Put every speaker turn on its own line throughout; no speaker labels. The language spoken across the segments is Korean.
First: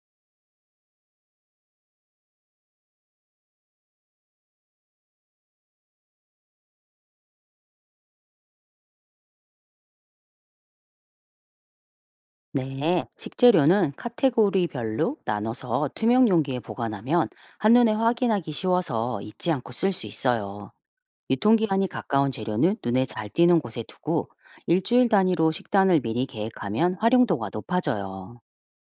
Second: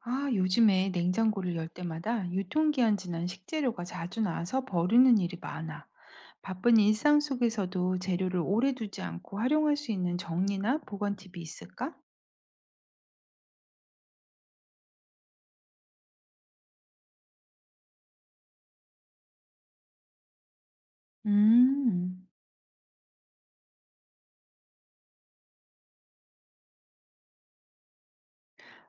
아, 요즘에 냉장고를 열 때마다 유통기한 지난 식재료가 자주 나와서 버리는 일이 많아. 바쁜 일상 속에서도 재료를 오래 두지 않고 활용할 수 있는 정리나 보관 팁이 있을까?
네, 식재료는 카테고리별로 나눠서 투명 용기에 보관하면 한눈에 확인하기 쉬워서 잊지 않고 쓸 수 있어요. 유통기한이
음,
가까운 재료는 눈에 잘 띄는 곳에 두고 일주일 단위로 식단을 미리 계획하면 활용도가 높아져요.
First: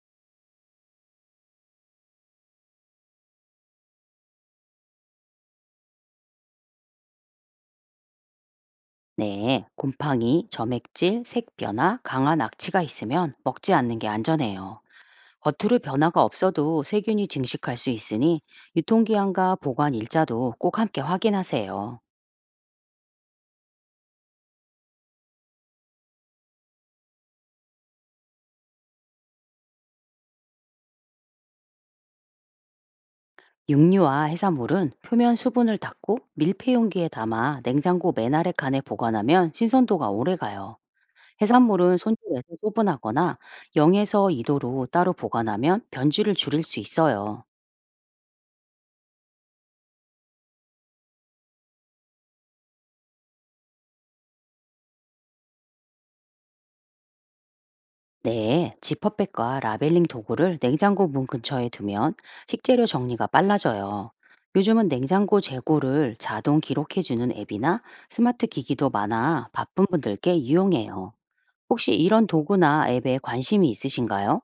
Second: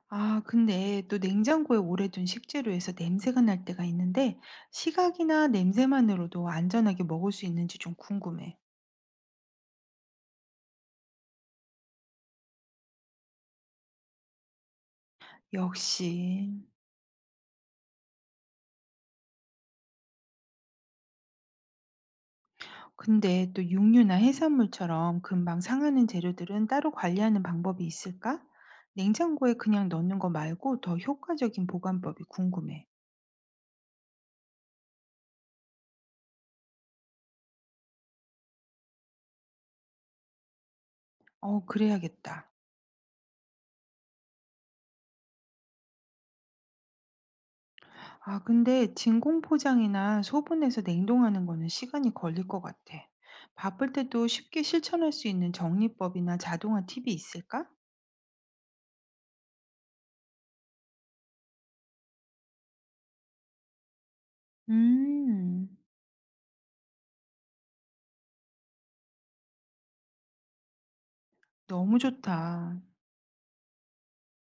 아, 근데 또 냉장고에 오래 둔 식재료에서 냄새가 날 때가 있는데 시각이나 냄새만으로도 안전하게 먹을 수 있는지 좀 궁금해.
네, 곰팡이, 점액질, 색 변화, 강한 악취가 있으면 먹지 않는 게 안전해요. 겉으로 변화가
역시.
없어도 세균이 증식할 수 있으니 유통기한과 보관 일자도 꼭 함께 확인하세요.
근데 또 육류나 해산물처럼 금방 상하는 재료들은 따로 관리하는 방법이 있을까? 냉장고에 그냥 넣는 거 말고 더 효과적인 보관법이 궁금해.
육류와 해산물은 표면 수분을 닦고 밀폐 용기에 담아 냉장고 맨 아래 칸에 보관하면 신선도가 오래 가요.
어,
해산물은 손질해서
그래야겠다.
소분하거나 0에서 2도로 따로 보관하면 변질을 줄일 수 있어요.
아, 근데 진공 포장이나 소분해서 냉동하는 거는 시간이 걸릴 것 같아. 바쁠 때도 쉽게 실천할 수 있는 정리법이나 자동화 팁이 있을까?
네, 지퍼백과 라벨링 도구를 냉장고 문 근처에 두면 식재료 정리가 빨라져요. 요즘은 냉장고
음,
재고를 자동 기록해주는 앱이나 스마트 기기도 많아 바쁜 분들께 유용해요. 혹시
너무
이런
좋다.
도구나 앱에 관심이 있으신가요?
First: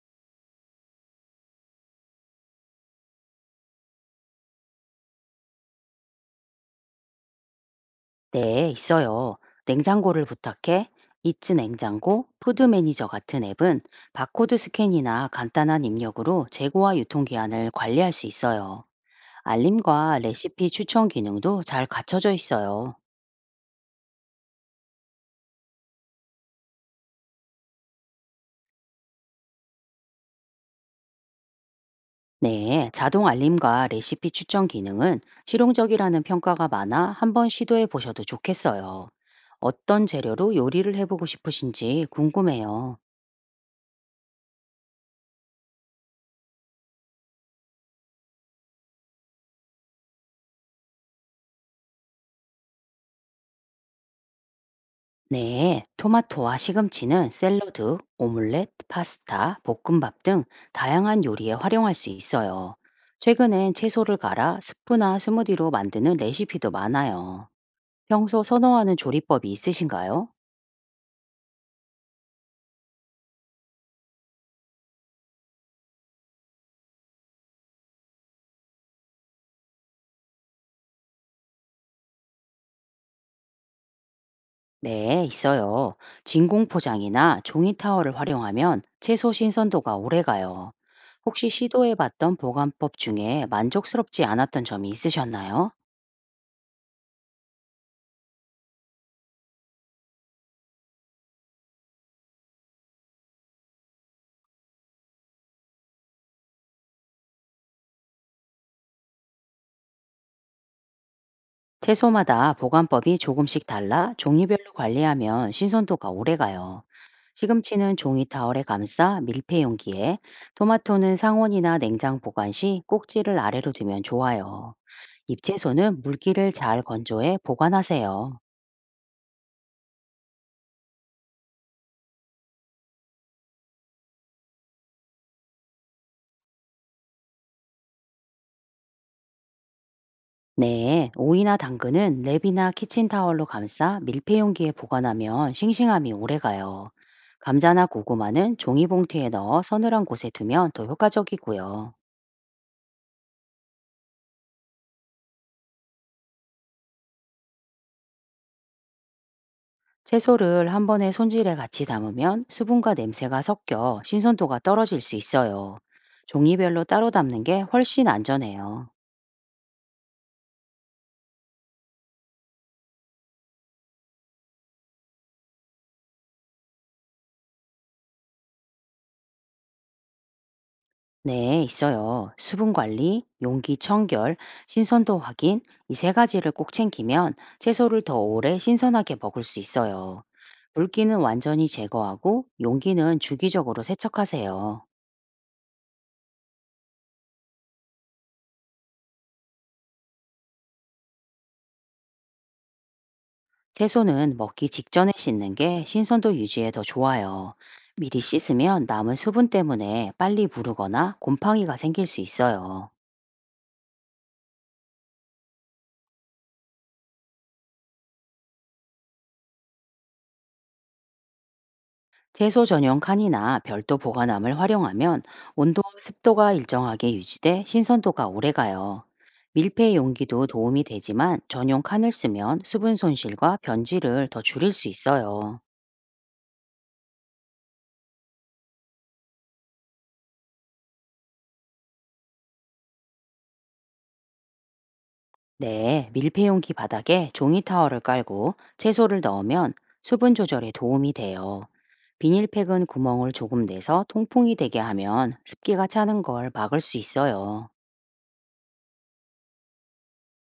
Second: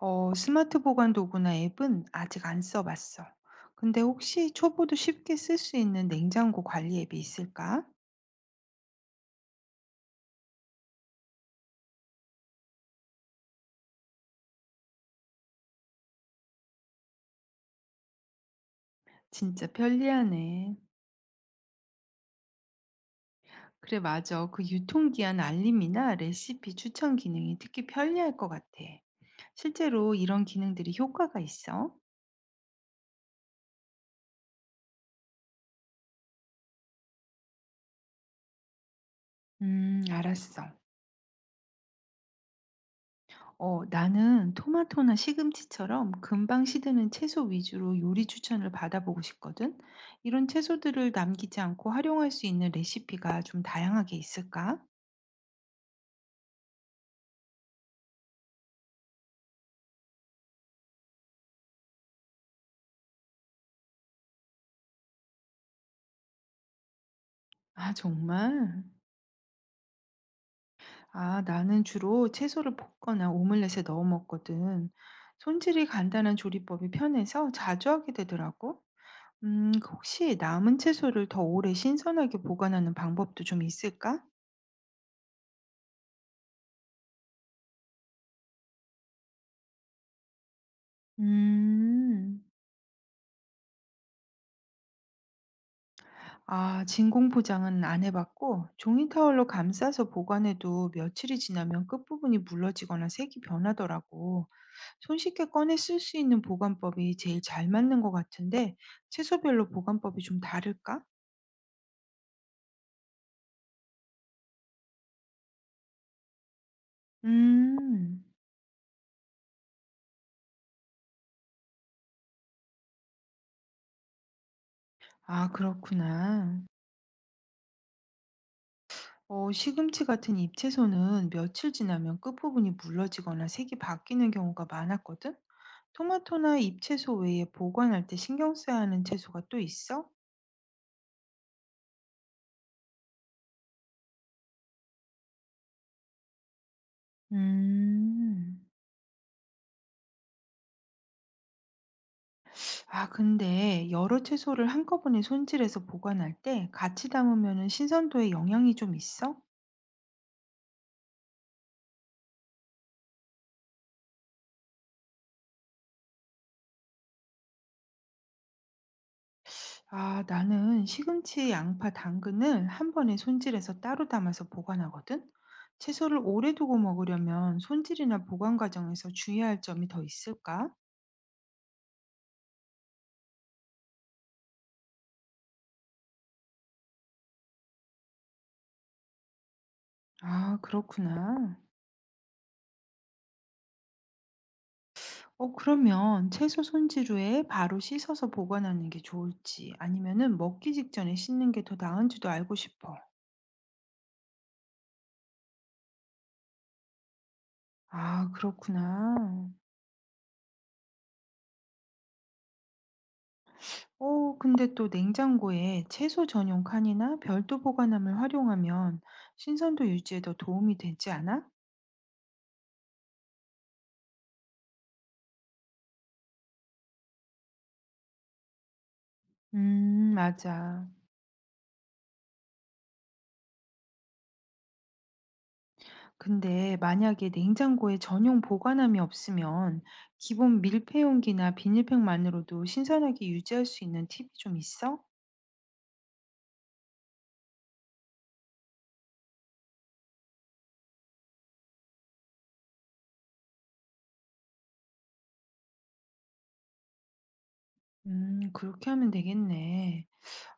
어, 스마트 보관 도구나 앱은 아직 안 써봤어. 근데 혹시 초보도 쉽게 쓸 수 있는 냉장고 관리 앱이 있을까?
네, 있어요. 냉장고를 부탁해, 이츠 냉장고, 푸드 매니저 같은 앱은 바코드 스캔이나 간단한 입력으로 재고와 유통기한을 관리할 수 있어요.
진짜
알림과 레시피
편리하네.
추천 기능도 잘 갖춰져 있어요.
그래, 맞아. 그 유통기한 알림이나 레시피 추천 기능이 특히 편리할 것 같아. 실제로 이런 기능들이 효과가 있어?
네, 자동 알림과 레시피 추천 기능은 실용적이라는 평가가 많아 한번 시도해 보셔도 좋겠어요. 어떤 재료로
알았어.
요리를 해보고 싶으신지 궁금해요.
어, 나는 토마토나 시금치처럼 금방 시드는 채소 위주로 요리 추천을 받아보고 싶거든. 이런 채소들을 남기지 않고 활용할 수 있는 레시피가 좀 다양하게 있을까?
네, 토마토와 시금치는 샐러드, 오믈렛, 파스타, 볶음밥 등 다양한 요리에 활용할 수 있어요. 최근엔 채소를 갈아 스프나 스무디로 만드는 레시피도 많아요.
아,
평소
정말?
선호하는 조리법이 있으신가요?
아, 나는 주로 채소를 볶거나 오믈렛에 넣어 먹거든. 손질이 간단한 조리법이 편해서 자주 하게 되더라고. 그 혹시 남은 채소를 더 오래 신선하게 보관하는 방법도 좀 있을까?
네, 있어요. 진공 포장이나 종이 타월을 활용하면 채소 신선도가 오래가요. 혹시 시도해봤던
음.
보관법 중에 만족스럽지 않았던 점이 있으셨나요?
아, 진공 포장은 안 해봤고, 종이 타월로 감싸서 보관해도 며칠이 지나면 끝부분이 물러지거나 색이 변하더라고. 손쉽게 꺼내 쓸 수 있는 보관법이 제일 잘 맞는 것 같은데, 채소별로 보관법이 좀 다를까?
채소마다 보관법이 조금씩 달라 종류별로 관리하면 신선도가 오래가요. 시금치는 종이
음,
타월에 감싸 밀폐 용기에, 토마토는 상온이나 냉장 보관 시 꼭지를 아래로 두면 좋아요.
아,
잎채소는 물기를
그렇구나.
잘 건조해 보관하세요.
어, 시금치 같은 잎채소는 며칠 지나면 끝부분이 물러지거나 색이 바뀌는 경우가 많았거든? 토마토나 잎채소 외에 보관할 때 신경 써야 하는 채소가 또 있어?
네, 오이나 당근은 랩이나 키친타월로 감싸 밀폐 용기에 보관하면 싱싱함이 오래가요. 감자나 고구마는
음.
종이봉투에 넣어 서늘한 곳에 두면 더 효과적이고요.
아 근데 여러 채소를 한꺼번에 손질해서 보관할 때 같이 담으면은 신선도에 영향이 좀 있어?
채소를 한 번에 손질해 같이 담으면 수분과 냄새가 섞여 신선도가 떨어질 수 있어요. 종이별로 따로 담는 게 훨씬 안전해요.
아, 나는 시금치, 양파, 당근을 한 번에 손질해서 따로 담아서 보관하거든. 채소를 오래 두고 먹으려면 손질이나 보관 과정에서 주의할 점이 더 있을까?
네, 있어요. 수분 관리, 용기 청결, 신선도 확인, 이 세 가지를 꼭 챙기면 채소를 더 오래 신선하게 먹을 수 있어요.
아,
물기는
그렇구나.
완전히 제거하고 용기는 주기적으로 세척하세요.
어, 그러면 채소 손질 후에 바로 씻어서 보관하는 게 좋을지 아니면은 먹기 직전에 씻는 게 더 나은지도 알고 싶어.
채소는 먹기 직전에 씻는 게 신선도 유지에 더 좋아요. 미리
아,
씻으면 남은 수분
그렇구나.
때문에 빨리 무르거나 곰팡이가 생길 수 있어요.
어, 근데 또 냉장고에 채소 전용 칸이나 별도 보관함을 활용하면 신선도 유지에 더 도움이 되지 않아?
채소 전용 칸이나 별도 보관함을 활용하면 온도와 습도가 일정하게 유지돼 신선도가 오래 가요. 밀폐 용기도 도움이
맞아.
되지만 전용 칸을 쓰면 수분 손실과 변질을 더 줄일 수 있어요.
근데 만약에 냉장고에 전용 보관함이 없으면 기본 밀폐 용기나 비닐팩만으로도 신선하게 유지할 수 있는 팁이 좀 있어?
네, 밀폐용기 바닥에 종이 타월을 깔고 채소를 넣으면 수분 조절에 도움이 돼요. 비닐팩은 구멍을 조금 내서 통풍이 되게 하면 습기가 차는 걸 막을 수 있어요.
그렇게 하면 되겠네.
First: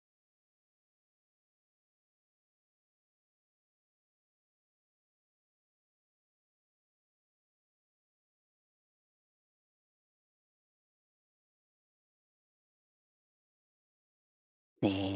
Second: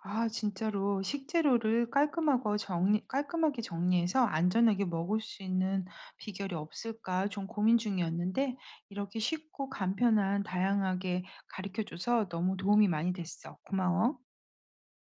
아 진짜로 식재료를 깔끔하고 정리 깔끔하게 정리해서 안전하게 먹을 수 있는 비결이 없을까 좀 고민 중이었는데 이렇게 쉽고 간편한 다양하게 가르쳐 줘서 너무 도움이 많이 됐어. 고마워.
네.